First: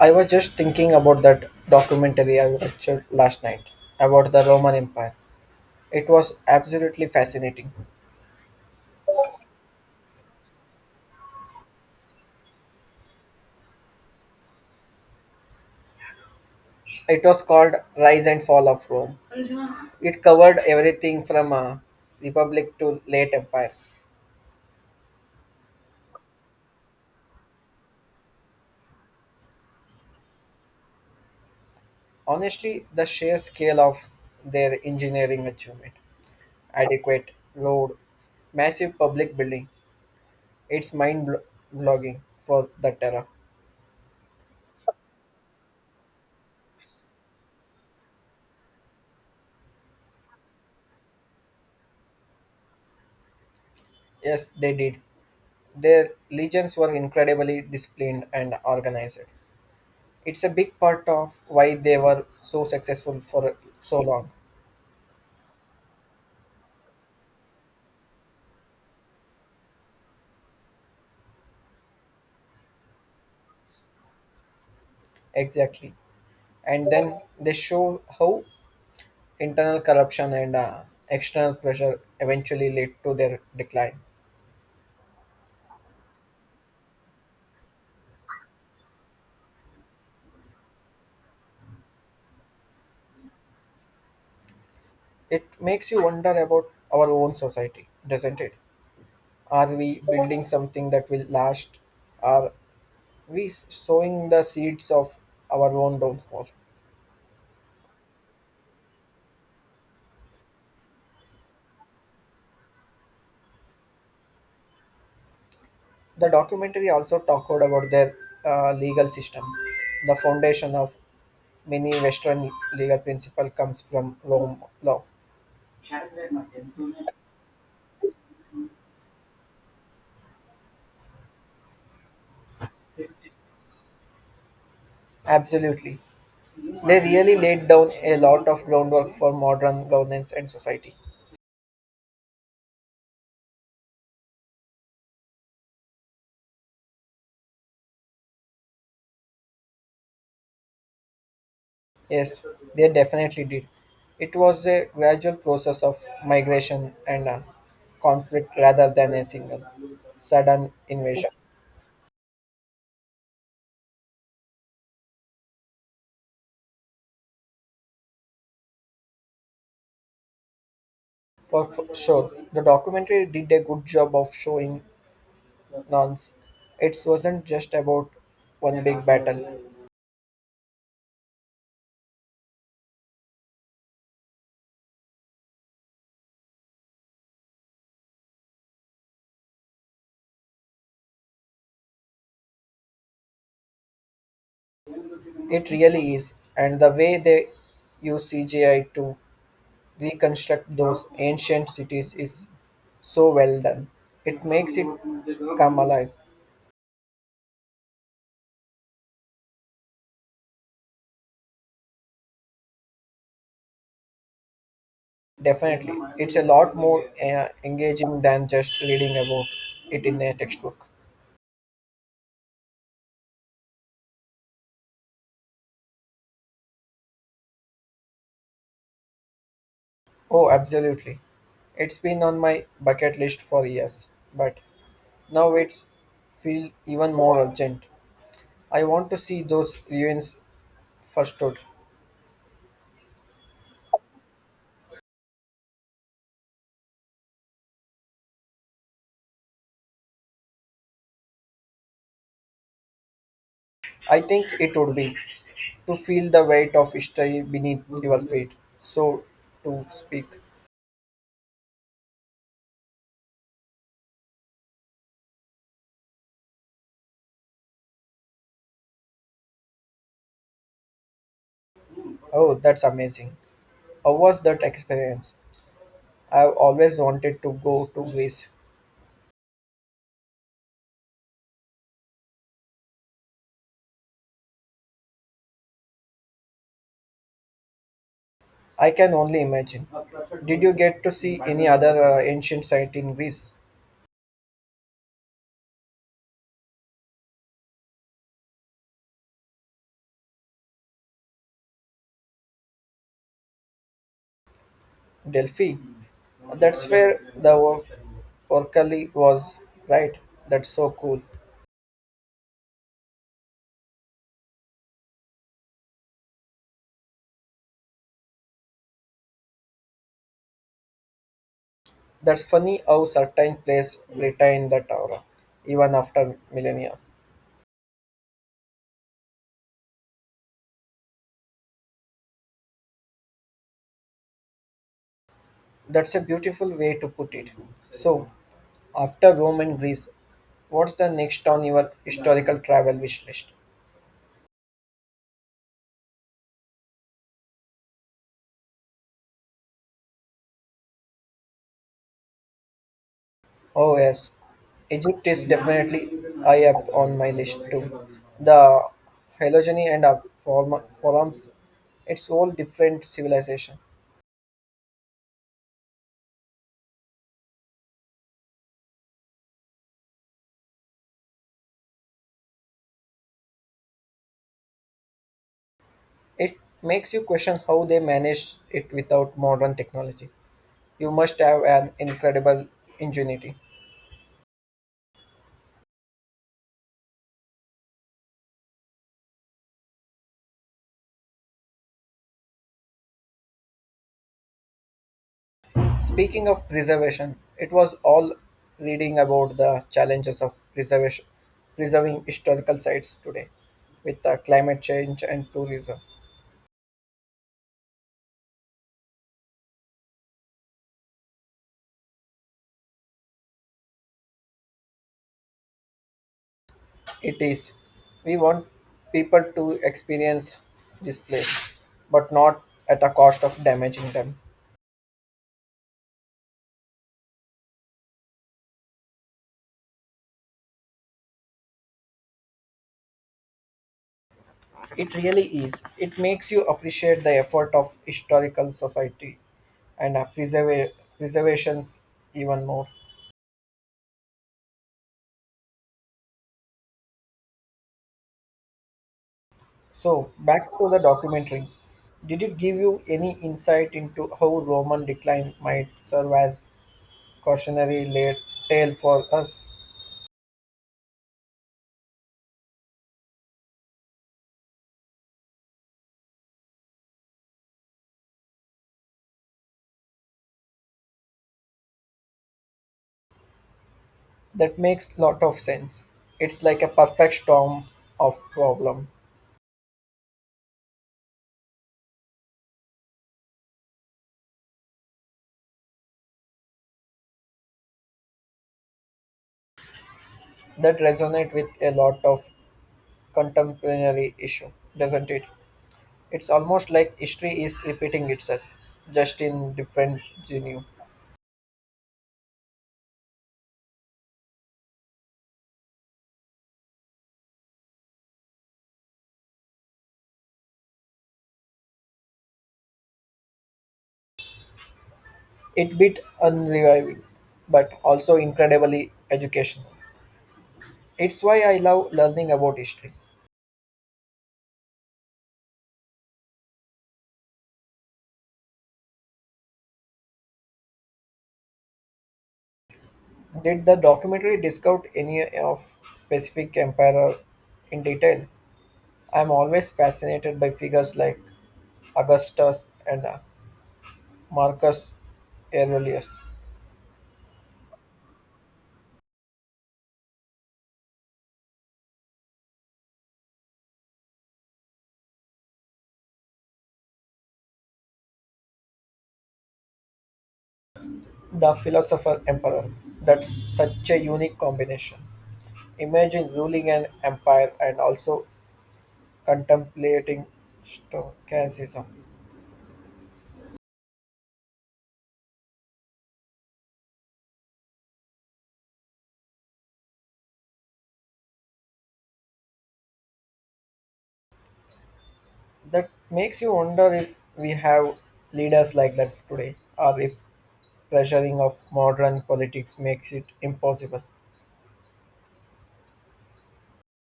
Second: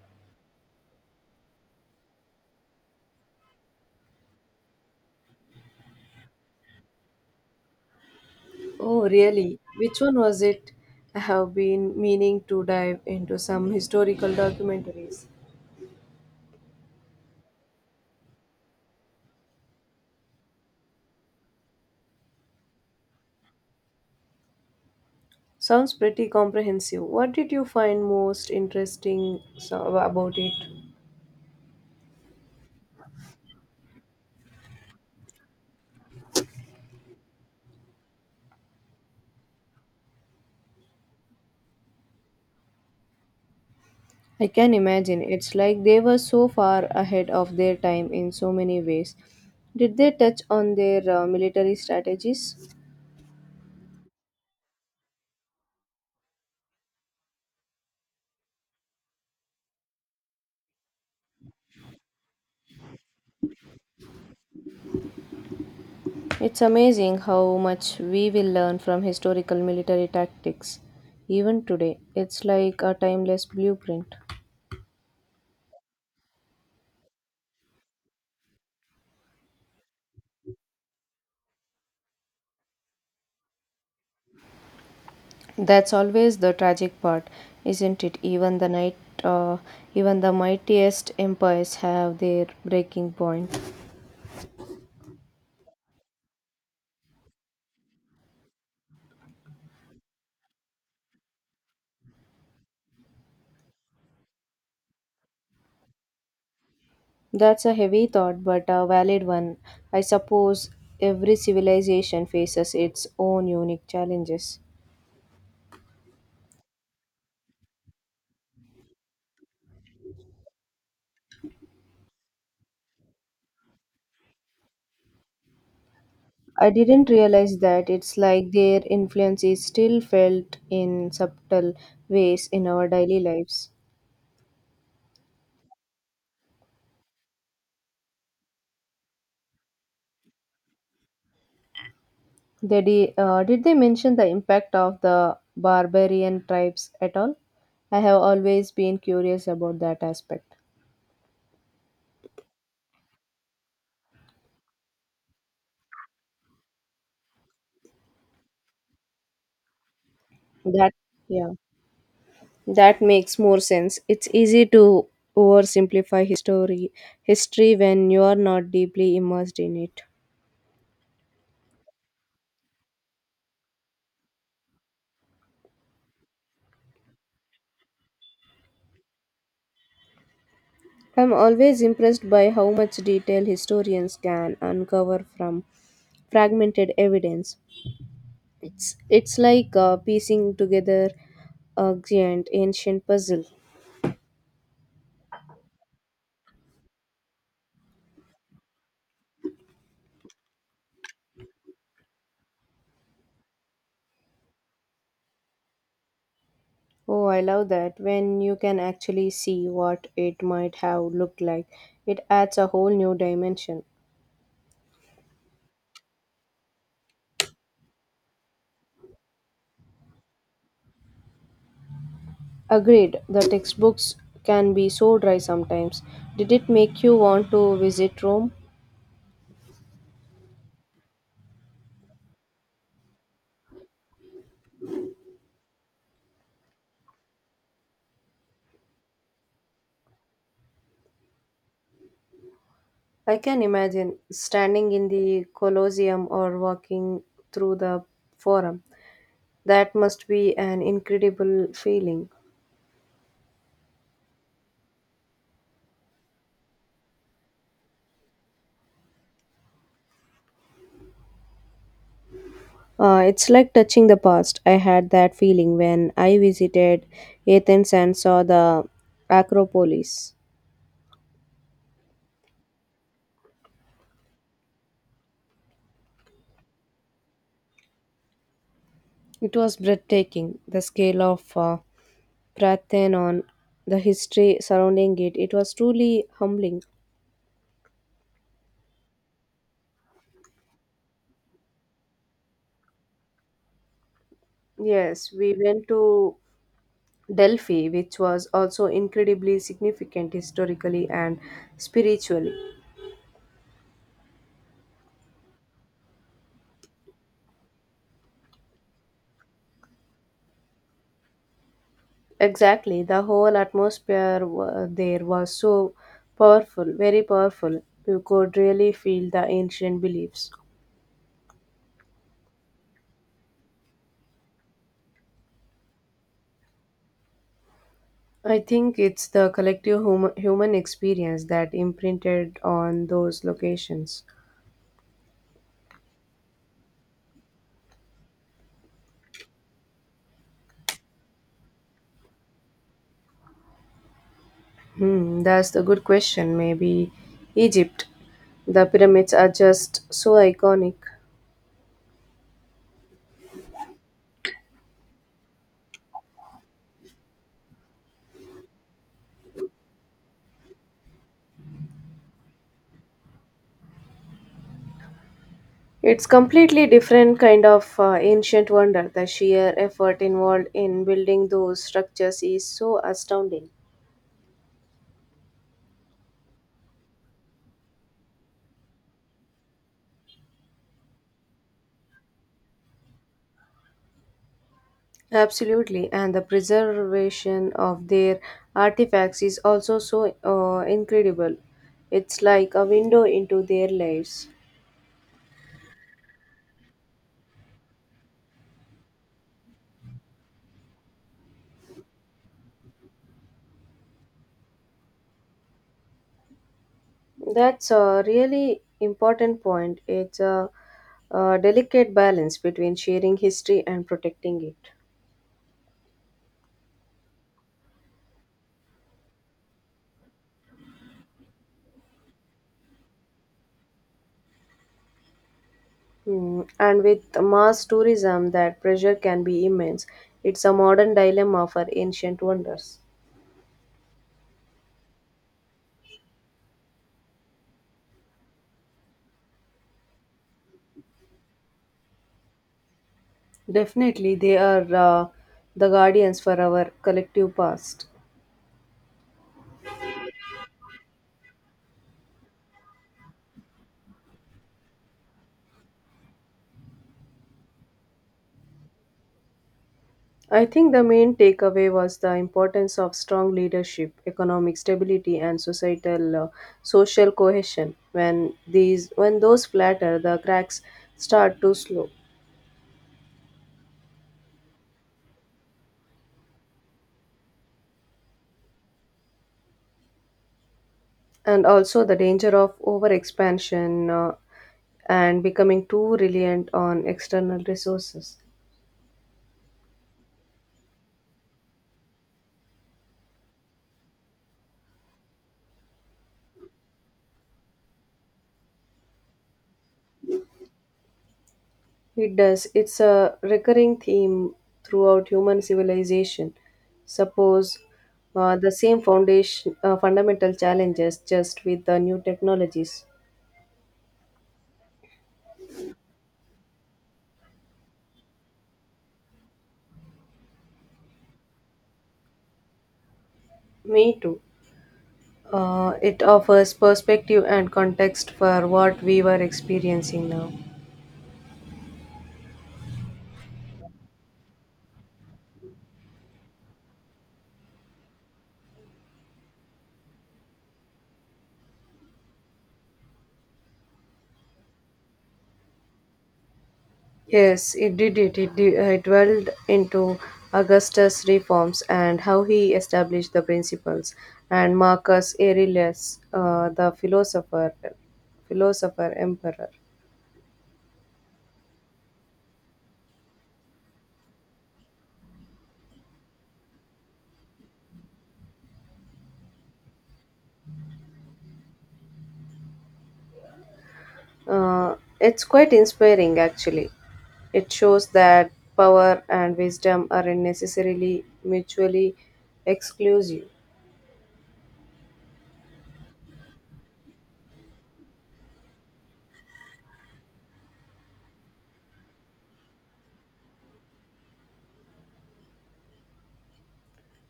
I was just thinking about that documentary I watched last night about the Roman Empire. It was absolutely fascinating. Oh, really? Which one was it? I have been meaning to dive into some historical documentaries. It was called Rise and Fall of Rome. It covered everything from a republic to late empire. Sounds pretty comprehensive. What did you find most interesting about it? Honestly, the sheer scale of their engineering achievement, adequate road, massive public building, it's blogging for the terror. I can imagine. It's like they were so far ahead of their time in so many ways. Did they touch on their military strategies? Yes, they did. Their legions were incredibly disciplined and organized. It's a big part of why they were so successful for so long. It's amazing how much we will learn from historical military tactics. Even today, it's like a timeless blueprint. Exactly. And then they show how internal corruption and external pressure eventually lead to their decline. That's always the tragic part, isn't it? Uh, Even the mightiest empires have their breaking point. It makes you wonder about our own society, doesn't it? Are we building something that will last? Are we sowing the seeds of our own downfall? That's a heavy thought, but a valid one. I suppose every civilization faces its own unique challenges. The documentary also talked about their legal system. The foundation of many Western legal principle comes from Rome law. I didn't realize that. It's like their influence is still felt in subtle ways in our daily lives. Absolutely. They really laid down a lot of groundwork for modern governance and society. Did they mention the impact of the barbarian tribes at all? I have always been curious about that aspect. Yes, they definitely did. It was a gradual process of migration and conflict rather than a single sudden That invasion. yeah, that makes more sense. It's easy to oversimplify history when you are not deeply immersed in it. For sure, the documentary did a good job of showing nonce. It wasn't just about one big battle. I'm always impressed by how much detail historians can uncover from fragmented evidence. It's like piecing together a giant ancient puzzle. It really is. And the way they use CGI to reconstruct those ancient cities is so well done. It makes it come alive. Oh, I love that. When you can actually see what it might have looked like, it adds a whole new dimension. Definitely. It's a lot more engaging than just reading about it in a textbook. Agreed, the textbooks can be so dry sometimes. Did it make you want to visit Rome? Oh, absolutely. It's been on my bucket list for years, but now it's feel even more urgent. I want to see those ruins First thought, I can imagine standing in the Colosseum or walking through the Forum. That must be an incredible feeling. I think it would be to feel the weight of history beneath your feet, so to speak. It's like touching the past. I had that feeling when I visited Athens and saw the Acropolis. Oh, that's amazing. How was that experience? I've always wanted to go to Greece. It was breathtaking, the scale of Parthenon, the history surrounding it. It was truly humbling. I can only imagine. Did you get to see any other ancient site in Greece? Yes, we went to Delphi, which was also incredibly significant historically and spiritually. Delphi? That's where the Orcali was, right? That's so cool. Exactly, the whole there was so powerful, very powerful. You could really feel the ancient beliefs. That's funny how certain places retain that aura, even after millennia. I think it's the collective human experience that imprinted on those locations. That's a beautiful way to put it. So, after Rome and Greece, what's the next on your historical travel wish list? Hmm, that's the good question. Maybe Egypt. The pyramids are just so iconic. Oh, yes, Egypt is definitely high up on my list too. The phylogeny and the forums, it's all different civilization. It's completely different kind of ancient wonder. The sheer effort involved in building those structures is so astounding. It makes you question how they managed it without modern technology. You must have an incredible ingenuity. Absolutely, and the preservation of their artifacts is also so incredible. It's like a window into their lives. Speaking of preservation, it was all reading about the challenges of preservation, preserving historical sites today with the climate change and tourism. That's a really important point. It's a delicate balance between sharing history and protecting it. It is. We want people to experience this place, but not at a cost of damaging them. Hmm. And with mass tourism, that pressure can be immense. It's a modern dilemma for ancient wonders. It really is. It makes you appreciate the effort of historical society and preservations even more. Definitely, they are the guardians for our collective past. So, back to the documentary. Did it give you any insight into how Roman decline might serve as cautionary la- tale for us? I think the main takeaway was the importance of strong leadership, economic stability, and societal social cohesion. When those flatter, the cracks start to slow, That makes lot of sense. It's like a perfect storm of problem and also the danger of overexpansion and becoming too reliant on external resources. that resonate with a lot of contemporary issue, doesn't it? It's almost like history is repeating itself, just in different venue. It does. It's a recurring theme throughout human civilization. Suppose the same foundation fundamental challenges just with the new technologies. It bit unreviving, but also incredibly educational. It's why I love learning about history. Me too. It offers perspective and context for what we were experiencing now. Did the documentary discuss any of specific emperor in detail? I'm always fascinated by figures like Augustus and Marcus Aurelius, Yes, it dwelled into Augustus' reforms and how he established the principles, and Marcus Aurelius, philosopher emperor. the philosopher emperor. That's such a unique combination. Imagine ruling an empire and also contemplating stoicism. It's quite inspiring, actually. It shows that power and wisdom aren't necessarily mutually exclusive. That makes you wonder if we have leaders like that today, or if pressuring of modern politics makes it impossible.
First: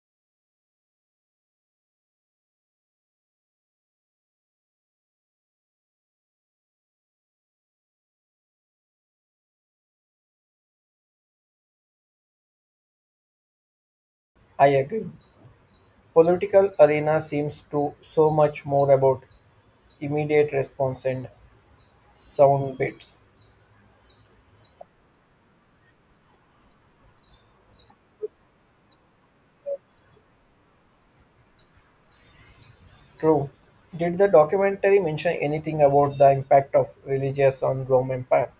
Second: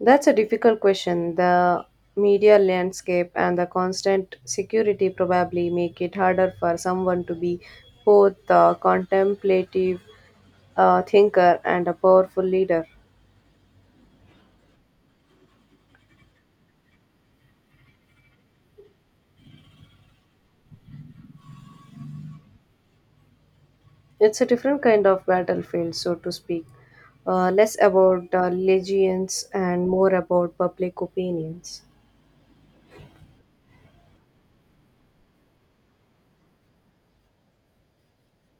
That's a difficult question. The media landscape and the constant security probably make it harder for someone to be both a contemplative thinker and a powerful leader. I agree. Political arena seems to so much more about immediate response and sound bites. It's a different kind of battlefield, so to speak. Less about legions and more about public opinions. True. Did the documentary mention anything about the impact of religious on Rome Empire?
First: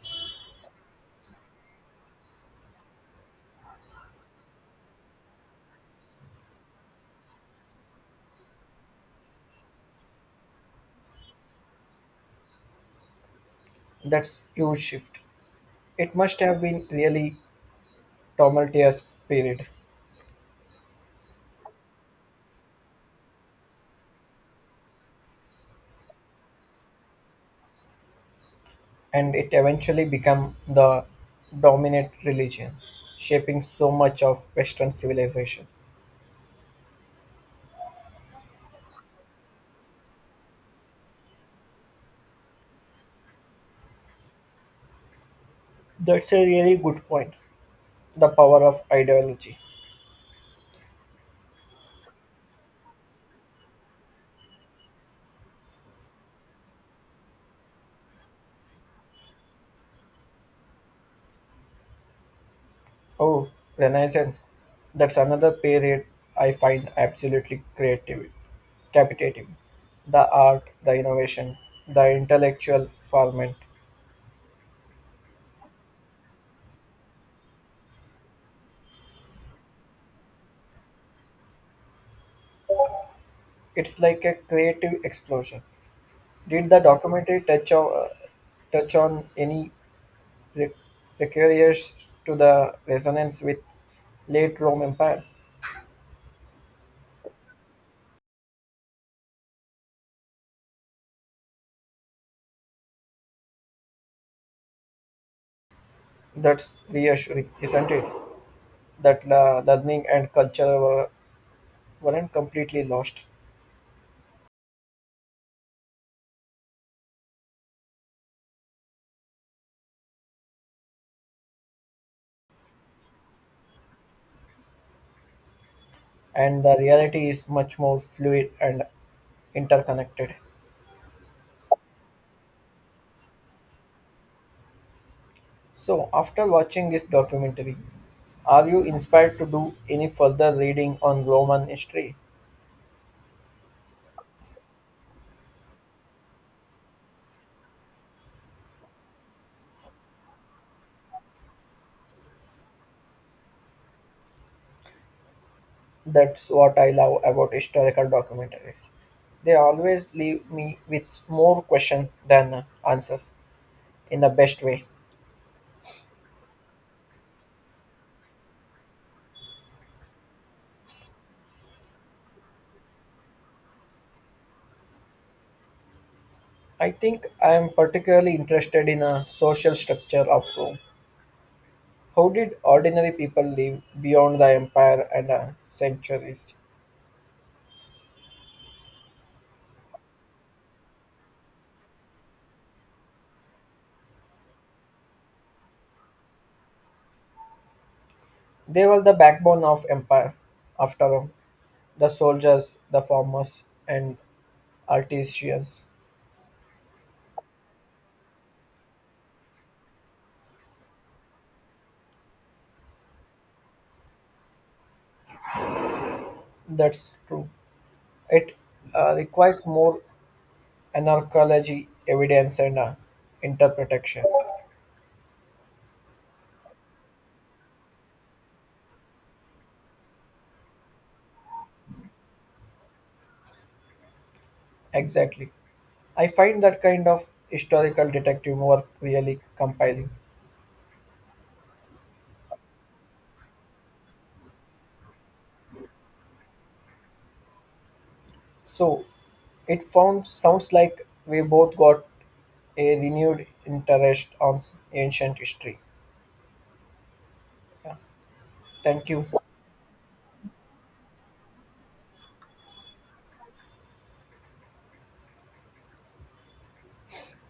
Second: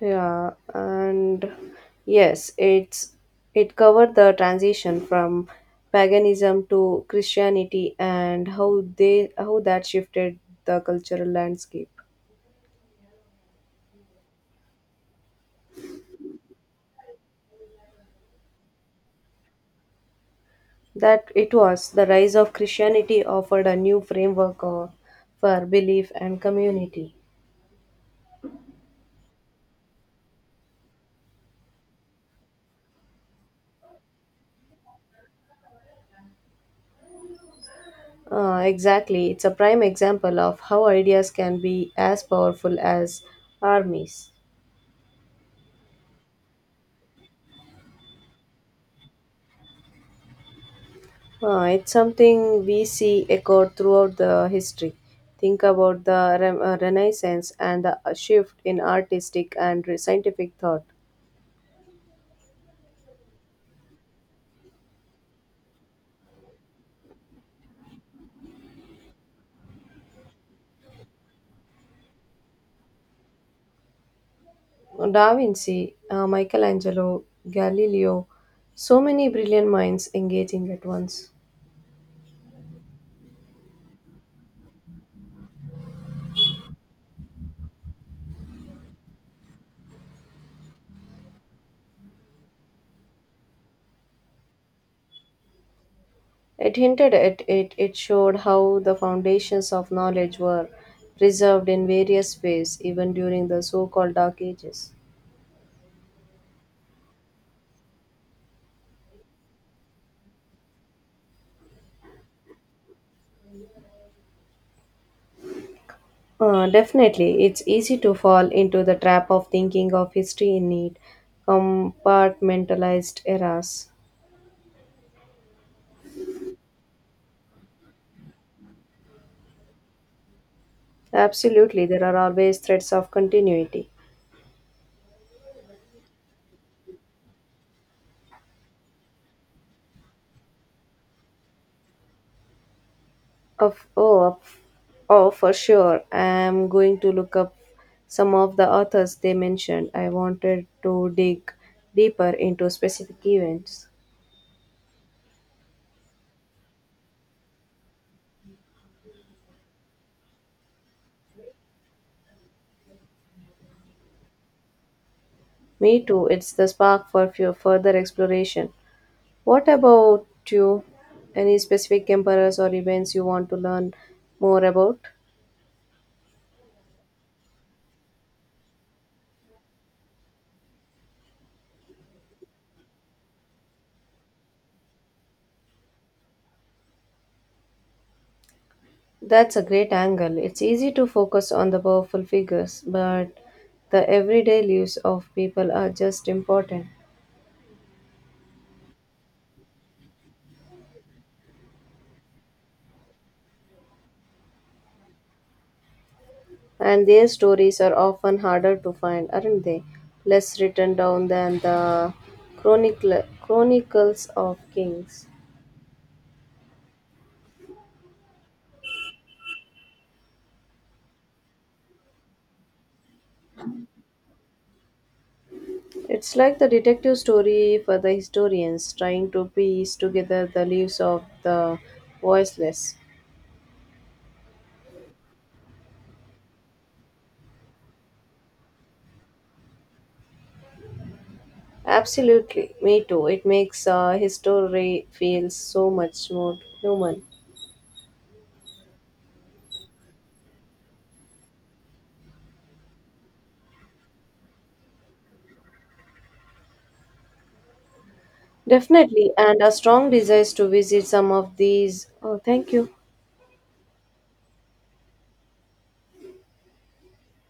Yeah, and yes, it's it covered the transition from paganism to Christianity and how that shifted the cultural landscape. That's huge shift. It must have been really tumultuous period, That it was the rise of Christianity offered a new framework for belief and community. and it eventually became the dominant religion, shaping so much of Western civilization. Exactly, it's a prime example of how ideas can be as powerful as armies. That's a really good point. The power of ideology. It's something we see echoed throughout the history. Think about the Renaissance and the shift in artistic and scientific thought. Oh, Renaissance. That's another period I find absolutely creative, captivating. The art, the innovation, the intellectual ferment. Da Vinci, Michelangelo, Galileo, so many brilliant minds engaging at once. It's like a creative explosion. Did the documentary touch on any pre- precarious to the resonance with late Rome Empire? It hinted at it, it showed how the foundations of knowledge were preserved in various ways, even during the so called Dark Ages. That's reassuring, isn't it? That learning and weren't completely lost. Definitely, it's easy to fall into the trap of thinking of history in neat, compartmentalized eras. And the reality is much more fluid and interconnected. Absolutely, there are always threads of continuity. So, after watching this documentary, are you inspired to do any further reading on Roman history? Of oh, of, oh, for sure. I'm going to look up some of the authors they mentioned. I wanted to dig deeper into specific events. That's what I love about historical documentaries. They always leave me with more questions than answers in the best way. Me too. It's the spark for further exploration. What about you? Any specific emperors or events you want to learn more about? I think I am particularly interested in a social structure of Rome. How did ordinary people live beyond the empire and centuries? That's a great angle. It's easy to focus on the powerful figures, but the everyday lives of people are just important. They were the backbone of empire, after all. The soldiers, the farmers, and artisans. And their stories are often harder to find, aren't they? Less written down than the chronicles of kings. That's true. It requires more anarchology, evidence, and interpretation. It's like the detective story for the historians trying to piece together the lives of the voiceless. Exactly. I find that kind of historical detective work really compelling. Absolutely, me too. It makes history feel so much more human. So, it found sounds like we both got a renewed interest on ancient history. Thank you. Definitely, and a strong desire to visit some of these. Oh, thank you.